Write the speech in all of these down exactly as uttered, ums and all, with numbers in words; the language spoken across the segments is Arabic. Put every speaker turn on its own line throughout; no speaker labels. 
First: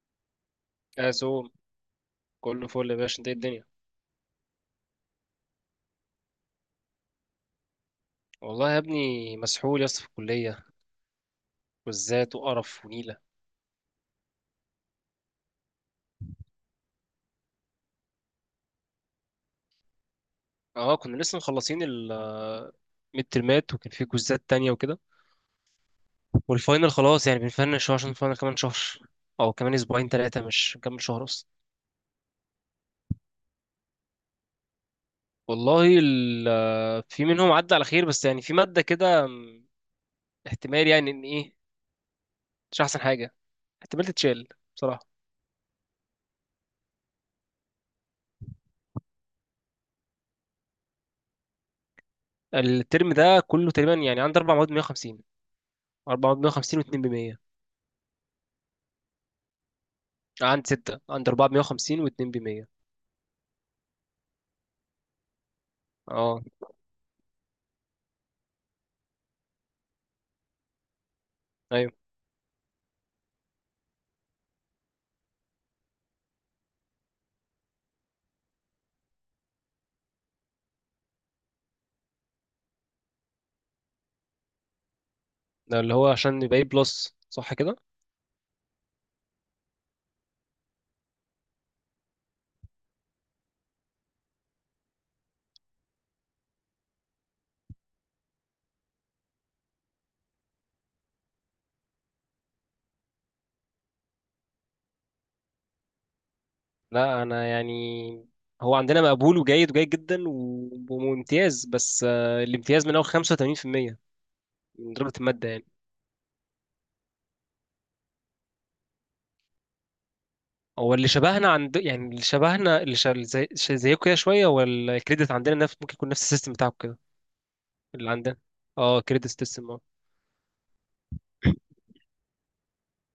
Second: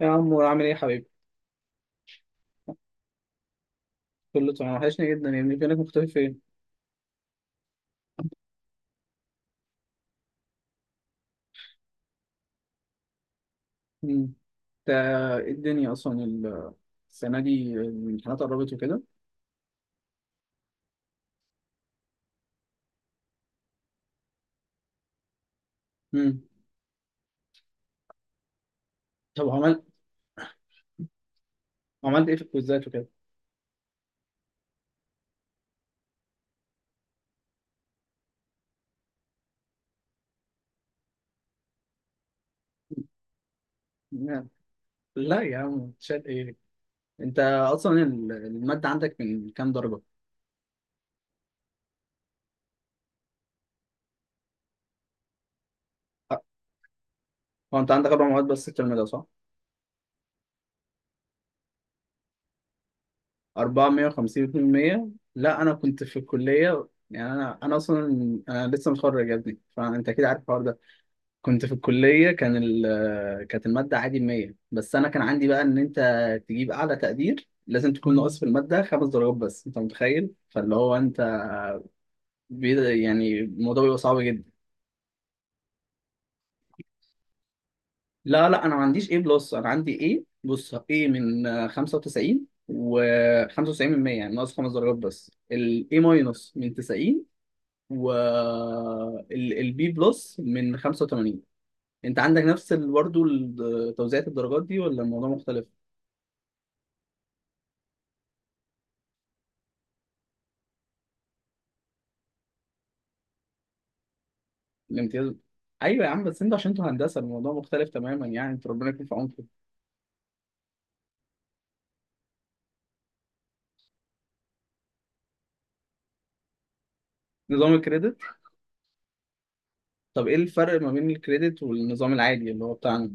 يا عمور، عامل ايه يا حبيبي؟
أزوم. كله فل يا باشا، انت ايه الدنيا؟
كله تمام، وحشني جدا يا ابني، فينك مختفي فين؟
والله يا ابني مسحول يا اسطى في الكلية، كوزات وقرف ونيلة.
مم. انت ايه الدنيا اصلا ال- السنة دي الامتحانات قربت وكده؟
اه، كنا لسه مخلصين ال ميد ترمات وكان في كوزات تانية وكده.
مم.
والفاينل خلاص يعني بنفنش، هو عشان الفاينل كمان شهر،
طب
او كمان
عملت
اسبوعين تلاتة مش كمان شهر اصلا.
عملت ايه في الكويزات وكده؟
والله ال- في منهم عدى على خير، بس يعني في مادة كده م، احتمال يعني ان ايه، مش احسن حاجة، احتمال
لا،
تتشال بصراحة.
لا يا عم، شاد ايه؟ انت اصلا ال- المادة عندك من كام درجة؟
الترم ده كله تقريبا يعني عندي اربع مواد مية وخمسين، اربع
أه،
مواد 150 و2 ب100.
هو انت عندك اربع مواد بس الترم ده صح؟
عندي ستة، عند أربعة بمية وخمسين واتنين بمية.
اربعمية وخمسين ميتين، لا انا كنت في
اه.
الكلية، يعني انا انا اصلا انا لسه متخرج يا ابني، فانت اكيد عارف الحوار ده. كنت في
أيوه،
الكلية، كان ال كانت المادة عادي مية، بس أنا كان عندي بقى إن أنت تجيب أعلى تقدير لازم تكون ناقص في المادة خمس درجات بس، أنت متخيل؟ فاللي هو أنت بي- يعني الموضوع بيبقى صعب جدا.
ده اللي هو عشان يبقى إيه بلس صح كده؟
لا، لا، أنا ما عنديش A بلس، أنا عندي A، بص A من آه، خمسة وتسعين، و خمسة وتسعين من مية يعني ناقص خمس درجات بس. ال A ماينس من تسعين، و ال ال B بلس من خمسة وتمانين. أنت عندك نفس ال- برضه ال- توزيعة الدرجات دي، ولا الموضوع مختلف؟
لا أنا يعني، هو عندنا مقبول وجيد وجيد جدا و- وممتاز، بس آه، الامتياز من أول خمسة وتمانين في المية من درجة
الامتياز،
المادة يعني.
ايوه يا عم، بس انتوا عشان انتوا هندسه الموضوع مختلف تماما، يعني انتوا ربنا يكون في عونكم.
هو اللي شبهنا عند، يعني اللي شبهنا اللي شا... زي... شا- زيكم كده شوية. هو الكريدت عندنا نفس، ممكن يكون نفس السيستم بتاعكم كده،
نظام
اللي
الكريدت.
عندنا. اه كريدت سيستم، اه.
طب ايه الفرق ما بين الكريدت والنظام العادي اللي هو بتاعنا؟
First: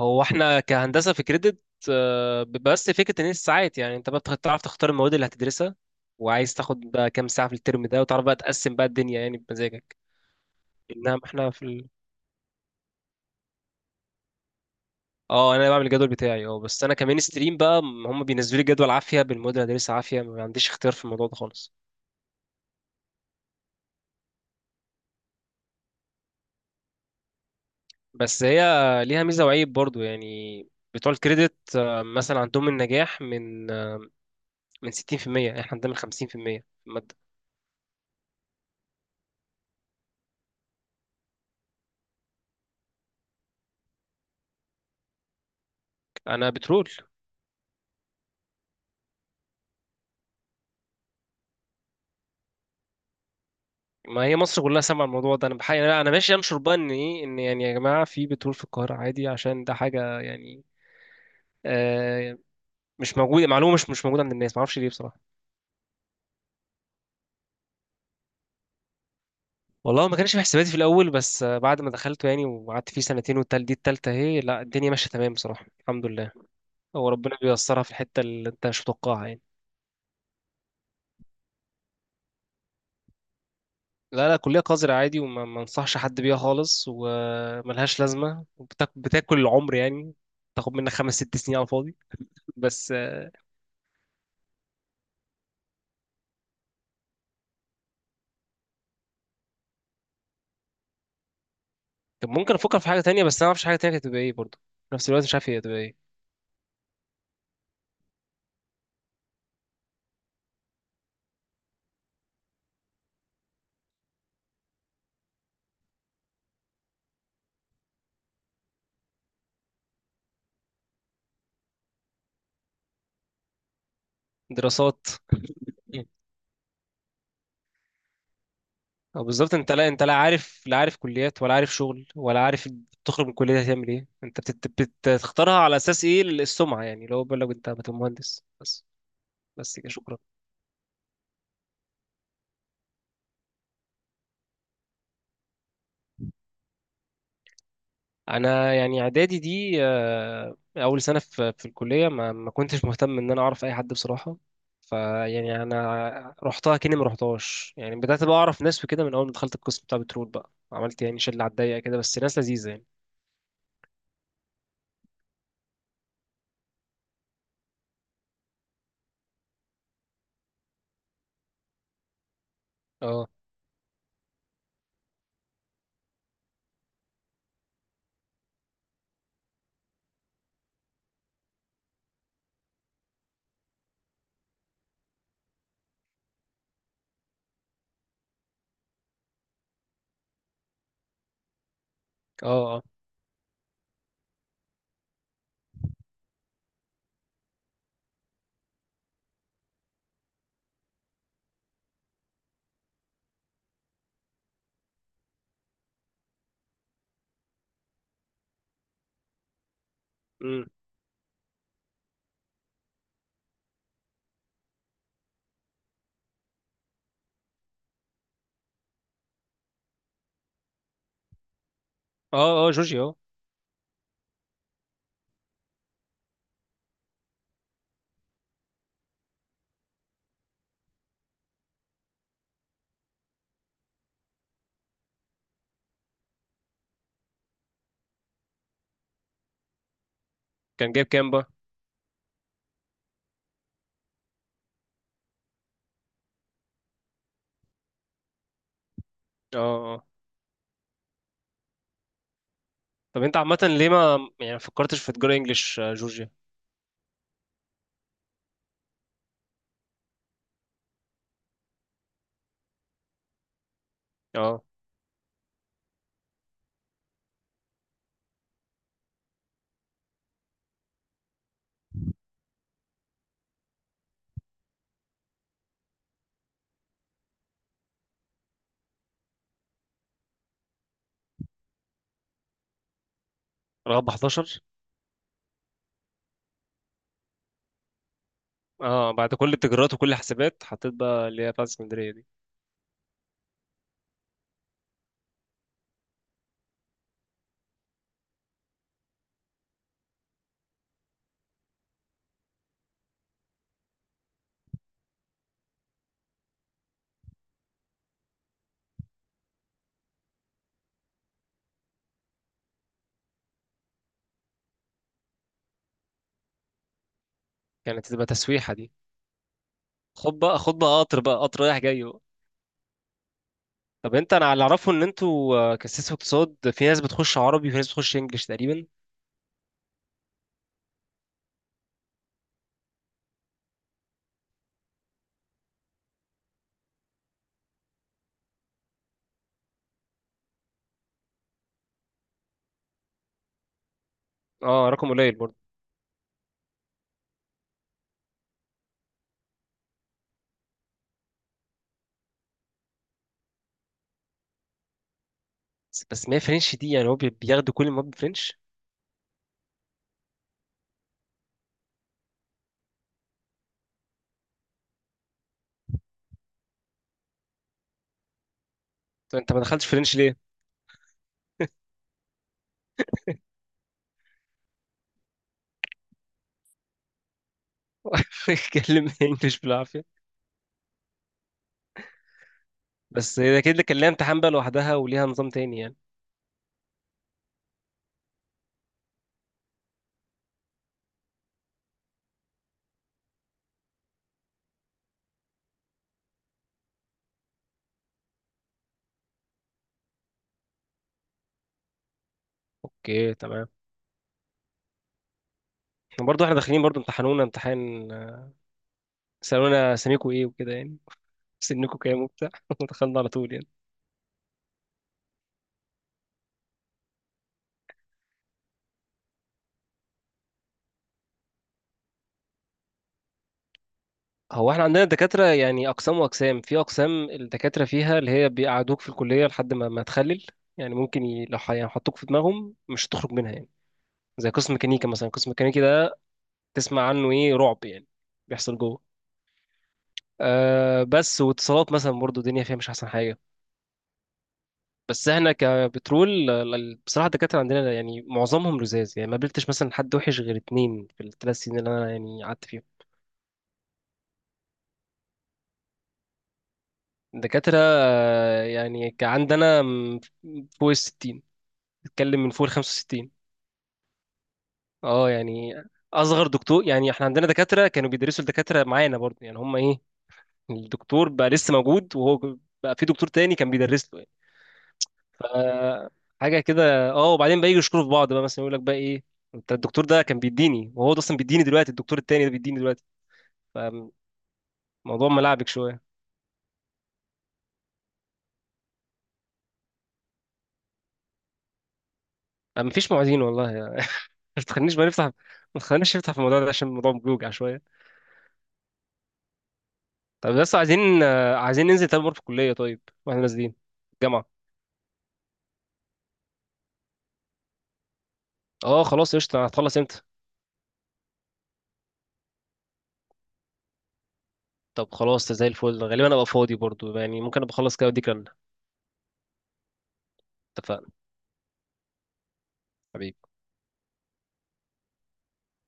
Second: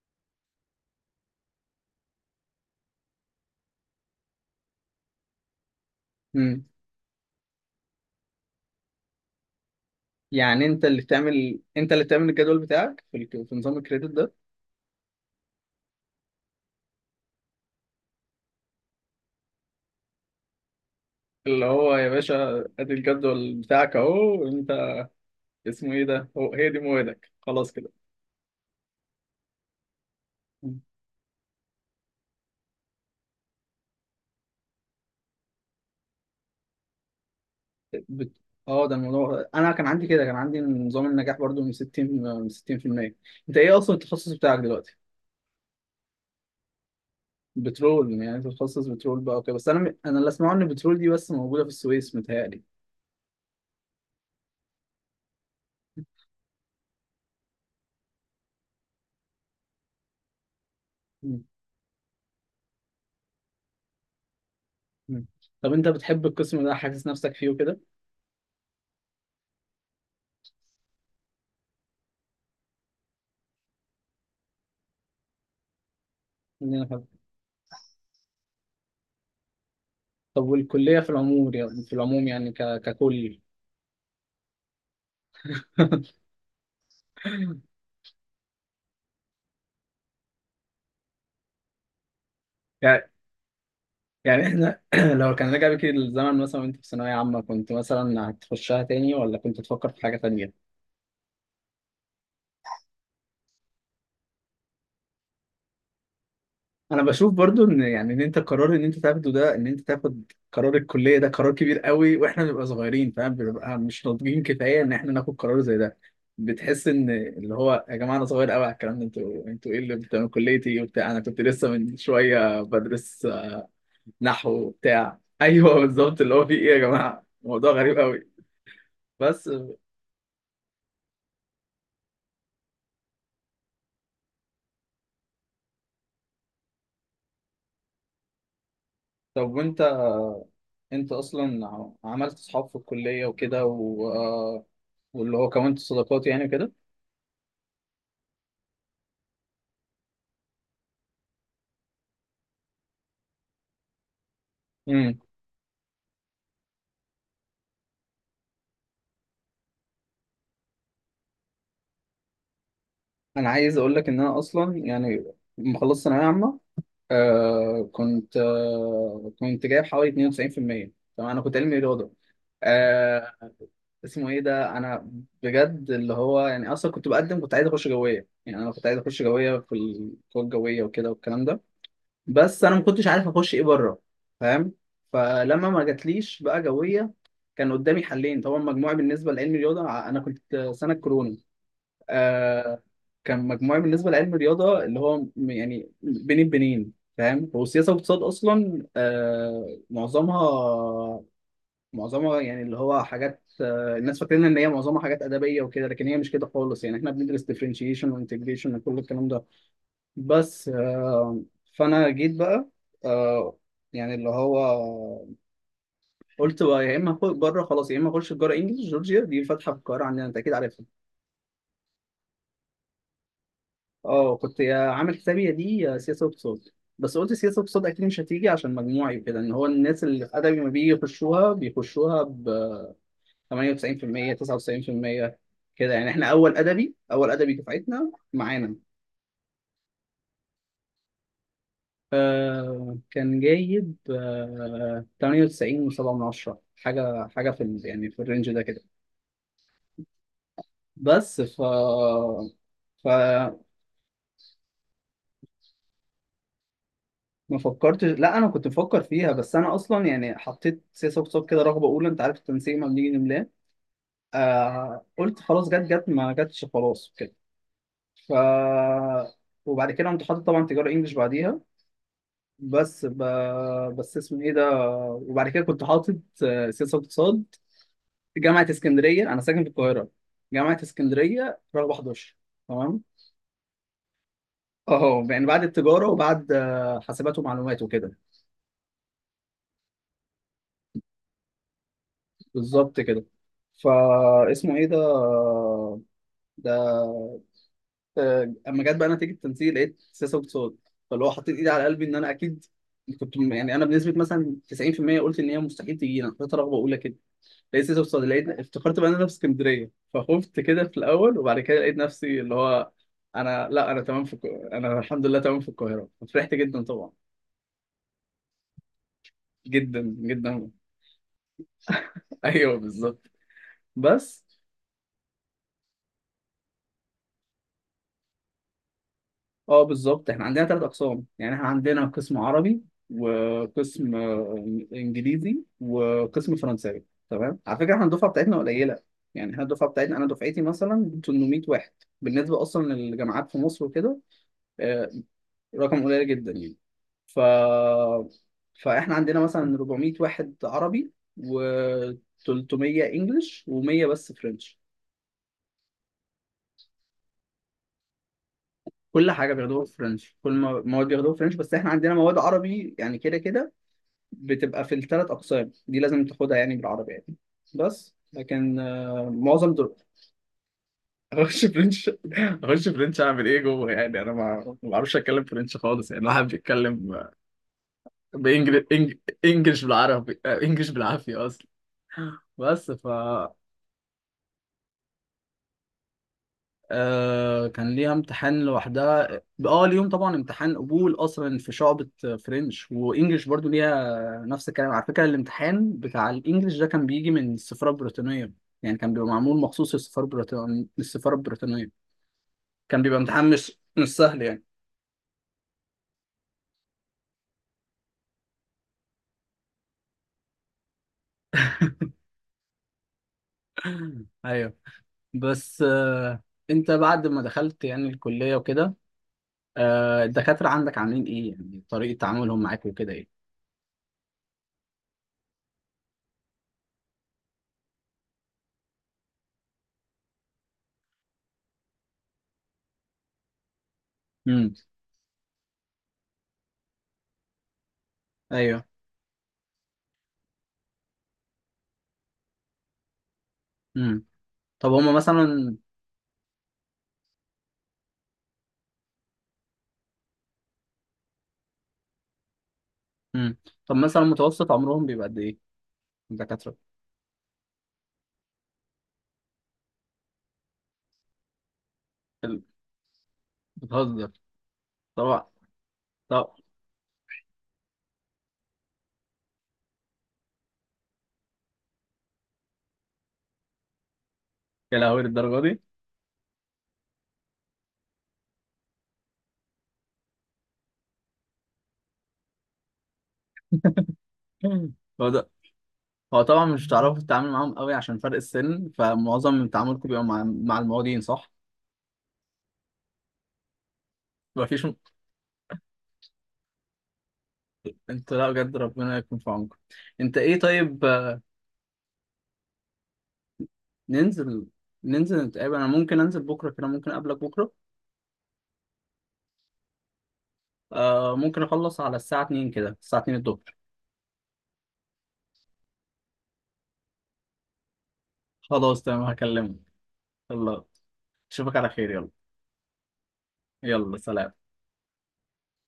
هو احنا كهندسه في كريدت آه، بس فكره ان هي الساعات، يعني انت بقى بتخ- تعرف تختار المواد اللي هتدرسها، وعايز
امم.
تاخد بقى كام ساعه في الترم ده، وتعرف بقى تقسم بقى الدنيا يعني بمزاجك.
يعني انت اللي
انما احنا
بتعمل،
في ال...
انت اللي بتعمل الجدول بتاعك في, الك... في نظام الكريدت ده.
اه، انا بعمل الجدول بتاعي، اه بس انا كمان ستريم بقى م- هم بينزلوا لي جدول عافيه بالمواد اللي هدرسها عافيه، ما عنديش اختيار في الموضوع ده
اللي
خالص.
هو يا باشا ادي الجدول بتاعك اهو، انت اسمه ايه ده، هو هي دي موادك خلاص كده.
بس هي ليها ميزه وعيب برضو يعني،
مم.
بتوع الكريدت آه، مثلا عندهم النجاح من آه، من ستين في المية، احنا عندنا من خمسين في المية في المية في الماده.
بت... اه ده الموضوع، انا كان عندي كده، كان عندي نظام النجاح برضو من ستين من ستين في المية. انت ايه اصلا التخصص بتاعك دلوقتي؟
انا بترول.
بترول؟ يعني انت بتخصص بترول بقى، اوكي، بس انا م... انا اللي اسمعه ان بترول دي بس موجوده في السويس، متهيألي.
ما هي مصر كلها سامعه الموضوع ده، انا بحقيقة لا انا ماشي انشر بقى ان ايه، ان يعني يا جماعه في بترول في القاهره عادي، عشان ده حاجه يعني
مم.
آه مش موجوده، معلومه مش مش موجوده عند الناس، ما اعرفش ليه بصراحه.
مم. طب انت بتحب القسم ده، حاسس نفسك فيه وكده؟
والله ما كانش في حساباتي في الاول، بس آه، بعد ما دخلته يعني وقعدت فيه سنتين، والتال دي التالتة اهي، لا الدنيا ماشيه تمام بصراحه الحمد لله.
إن أنا حابب.
هو ربنا بييسرها في الحته اللي انت مش متوقعها يعني.
طب والكليه في العموم، يعني في العموم، يعني ك... ككل.
لا لا، كلية قذرة عادي، وما ما انصحش حد بيها خالص، وملهاش لازمة وبتاكل العمر يعني، تاخد منك خمس ست سنين على الفاضي. بس.
يعني يعني احنا لو كان رجع بك الزمن مثلا وانت في ثانويه عامه، كنت مثلا هتخشها تاني ولا كنت تفكر في حاجه تانيه؟
طب ممكن افكر في حاجه تانية، بس انا ما اعرفش حاجه تانية كانت هتبقى ايه برضه، في نفس الوقت مش عارف هي هتبقى ايه.
انا بشوف برضو ان يعني ان انت قرار ان انت تاخده ده، ان انت تاخد قرار الكليه ده، قرار كبير قوي، واحنا بنبقى صغيرين فاهم، بنبقى مش ناضجين كفايه ان احنا ناخد قرار زي ده. بتحس ان اللي هو، يا جماعه، انا صغير قوي على الكلام ده، انتوا انتوا ايه اللي بتعملوا كليتي وبتاع، انا كنت لسه من شويه بدرس نحو
دراسات.
وبتاع. ايوه
مم.
بالظبط، اللي هو في ايه يا جماعه، موضوع غريب قوي.
أو
بس
بالظبط، انت لا، انت لا عارف، لا عارف كليات، ولا عارف شغل، ولا عارف تخرج من الكليه هتعمل ايه. انت بتت... بتختارها على اساس ايه؟ السمعه يعني، لو بقول لك انت هتبقى مهندس بس،
طب وانت،
بس كده شكرا.
انت اصلا ع- عملت اصحاب في الكليه وكده و... آه، واللي هو كونت صداقات يعني كده.
انا يعني اعدادي دي آه، اول سنه في في الكليه ما ما كنتش مهتم ان انا اعرف اي حد بصراحه. فيعني انا رحتها كاني ما رحتهاش يعني، بدات بقى اعرف ناس وكده من اول ما دخلت القسم بتاع بترول، بقى عملت يعني شله على الضيقه كده، بس ناس لذيذه يعني.
انا عايز اقول لك ان انا اصلا، يعني لما خلصت ثانويه عامه، آه كنت آه كنت جايب حوالي اثنين وتسعين في المية. تمام، انا كنت علمي رياضه،
اه،
آه. اسمه ايه ده، انا بجد اللي هو يعني اصلا كنت بقدم، كنت عايز اخش جويه، يعني انا كنت عايز اخش جويه في القوى الجويه وكده والكلام ده. بس انا ما كنتش عارف اخش ايه بره، فاهم؟ فلما ما جاتليش بقى جويه، كان قدامي حلين طبعا، مجموعي بالنسبه لعلمي رياضه، انا كنت سنه كورونا،
اه،
آه.
اه.
كان مجموعي بالنسبه لعلم الرياضه اللي هو م- يعني بين البنين فاهم، هو سياسه واقتصاد اصلا، آه معظمها، معظمها يعني اللي هو حاجات، آه الناس فاكرين ان هي معظمها حاجات ادبيه وكده، لكن هي مش كده خالص، يعني احنا بندرس ديفرنشيشن وانتجريشن وكل الكلام ده.
امم.
بس آه فانا جيت بقى، آه يعني اللي هو قلت بقى يا اما اخش بره خلاص، يا اما اخش تجاره انجلش، جورجيا دي فاتحه في القاهره عندنا، انت اكيد عارفها.
اه، اه جورجي، اه.
اه، كنت عامل حسابي دي سياسه واقتصاد، بس قلت سياسه واقتصاد اكيد مش هتيجي عشان مجموعي وكده، ان هو الناس اللي في ادبي ما بيجي يخشوها، بيخشوها ب تمانية وتسعين في المية تسعة وتسعين في المية كده يعني. احنا اول ادبي، اول ادبي دفعتنا معانا،
كان جايب كام بقى؟
آه كان جايب آه تمانية وتسعين و7 من عشرة، حاجه، حاجه في ال- يعني في الرينج ده كده.
اه، اه آه.
بس ف ف
طب انت عامه ليه ما يعني فكرتش في تجاره انجليش آه، جورجيا؟
ما فكرتش، لا انا كنت بفكر فيها، بس انا اصلا يعني حطيت سياسه اقتصاد كده رغبه اولى، انت عارف التنسيق ما بنيجي نملاه،
اه،
آه. قلت خلاص، جت جت ما جتش، خلاص كده. ف وبعد كده كنت حاطط طبعا تجاره انجلش بعديها، بس ب... بس اسمه ايه ده، وبعد كده كنت حاطط آه، سياسه اقتصاد جامعه اسكندريه، انا ساكن في القاهره، جامعه اسكندريه رغبه حداشر. تمام.
رغب احد عشر.
اه، يعني بعد التجاره وبعد آه، حاسبات ومعلومات وكده.
اه بعد كل التجارات وكل الحسابات حطيت بقى اللي هي بتاعت اسكندريه دي.
بالظبط كده. فاسمه ايه ده، ده، آه، اما جت بقى نتيجه التنسيق، لقيت سياسه واقتصاد، فاللي هو حطيت ايدي على قلبي ان انا اكيد كنت م- يعني انا بنسبه مثلا تسعين في المية قلت ان هي مستحيل تجينا، كنت رغبه اولى كده. لقيت سياسه واقتصاد، لقيت، افتكرت بقى ان انا في اسكندريه، فخفت كده في الاول، وبعد كده لقيت نفسي اللي هو، انا، لا، انا تمام في الك- انا الحمد لله تمام في القاهره، فرحت جدا طبعا،
كانت تبقى تسويحه دي،
جدا
خد بقى
جدا.
خد بقى قطر بقى قطر رايح جاي بقى.
ايوه بالظبط.
طب انت،
بس
انا اللي اعرفه ان انتوا آه، كسيس اقتصاد في ناس بتخش عربي وفي ناس بتخش انجلش تقريبا.
اه، بالظبط، احنا عندنا ثلاث اقسام يعني، احنا عندنا قسم عربي، وقسم آه، انجليزي، وقسم فرنساوي. تمام، على فكره احنا الدفعه بتاعتنا قليله، يعني احنا الدفعه بتاعتنا انا دفعتي مثلا تمنمية واحد، بالنسبه اصلا للجامعات في مصر وكده.
اه، رقم
آه،
قليل برضه.
رقم قليل جدا يعني. ف فاحنا عندنا مثلا اربعمئة واحد عربي، و300 انجلش، و100 بس فرنش.
بس، بس ما هي فرنش دي يعني هو بي- بياخدوا كل المواد فرنش؟
كل حاجه بياخدوها فرنش، كل ما مواد بياخدوها فرنش، بس احنا عندنا مواد عربي يعني كده كده، بتبقى في الثلاث اقسام دي لازم تاخدها، يعني بالعربي يعني، بس. لكن آه،
طب انت ما
معظم
دخلتش
دول،
فرنش ليه؟
اخش فرنش، اخش فرنش اعمل ايه جوه، يعني انا ما ما بعرفش اتكلم فرنش خالص، يعني الواحد بيتكلم
اتكلم انجلش
بانجلش
بالعافيه.
بالعربي، آه، انجلش بالعافيه اصلا. بس ف،
بس ده كده كان لها امتحان بقى لوحدها وليها نظام تاني يعني.
آه كان ليها امتحان لوحدها. اه، ليهم طبعا امتحان قبول اصلا في شعبة فرنش وانجلش، برضو ليها نفس الكلام. على فكرة الامتحان بتاع الانجليش ده كان بيجي من السفارة البريطانية، يعني كان بيبقى معمول مخصوص للسفارة البريطانية، للسفارة البريطانية. كان بيبقى
اوكي
امتحان
تمام.
مش مش سهل يعني.
برضه احنا داخلين برضه امتحانونا امتحان آه، سالونا سميكوا ايه وكده يعني. سنكوا كام وبتاع ودخلنا على طول يعني.
ايوه. بس آه، انت بعد ما دخلت يعني الكلية وكده، آه، الدكاترة عندك عاملين ايه يعني، طريقة تعاملهم معاك وكده ايه؟
هو احنا عندنا دكاترة يعني، أقسام وأقسام، في أقسام الدكاترة فيها اللي هي بيقعدوك في الكلية لحد ما ما تخلل، يعني ممكن ي... لو ح- يعني حطوك في دماغهم مش هتخرج منها يعني، زي قسم
امم.
ميكانيكا مثلا، قسم ميكانيكي ده تسمع عنه إيه رعب يعني بيحصل
ايوه.
جوه. أه، بس واتصالات مثلا برضو الدنيا فيها مش أحسن حاجة.
امم. طب هما
بس احنا
مثلا.
كبترول ال- ال- بصراحة الدكاترة عندنا يعني معظمهم لزاز يعني، ما قابلتش مثلا حد وحش غير اتنين في الثلاث سنين اللي أنا يعني قعدت فيهم.
مم. طب مثلا متوسط عمرهم بيبقى قد ايه، الدكاترة؟
الدكاترة آه، يعني ك- عندنا م- فوق الستين، بتتكلم من
ال-
فوق ال خمسة وستين.
بتهزر
اه
طبعا؟
يعني، اصغر
طب.
دكتور يعني احنا عندنا دكاتره كانوا بيدرسوا الدكاتره معانا برضه يعني، هم ايه الدكتور بقى لسه موجود، وهو بقى في دكتور تاني كان بيدرس له يعني.
يا لهوي
ف
للدرجة دي.
حاجه كده اه. وبعدين بقى يجوا يشكروا في بعض بقى، مثلا يقول لك بقى ايه، انت الدكتور ده كان بيديني، وهو ده اصلا بيديني دلوقتي، الدكتور التاني ده بيديني دلوقتي. فموضوع
مم. هو ده.
ملعبك شويه.
هو طبعا مش هتعرفوا تتعامل معاهم قوي عشان فرق السن، فمعظم من تعاملكم بيبقى مع مع المواطنين، صح؟
ما فيش معيدين والله يعني. ما
مفيش م-
تخلينيش بقى نفتح ما تخلينيش نفتح في الموضوع ده عشان الموضوع بيوجع شويه.
انت، لا بجد ربنا يكون في عونكم. انت
طب
ايه
بس عايزين
طيب، آه،
آه، عايزين ننزل تاني مره في الكليه طيب، واحنا نازلين الجامعه.
ننزل ننزل نتقابل، انا ممكن انزل بكره كده، ممكن اقابلك بكره.
اه خلاص قشطة، هتخلص امتى؟
آه ممكن اخلص على الساعه اتنين كده، الساعه اتنين الظهر.
طب خلاص زي الفل، غالبا ابقى فاضي برضو يعني، ممكن ابقى اخلص كده واديك رنة.
خلاص تمام، هكلمك. يلا.
اتفقنا.
اشوفك على خير، يلا.
حبيبي.
يلا سلام.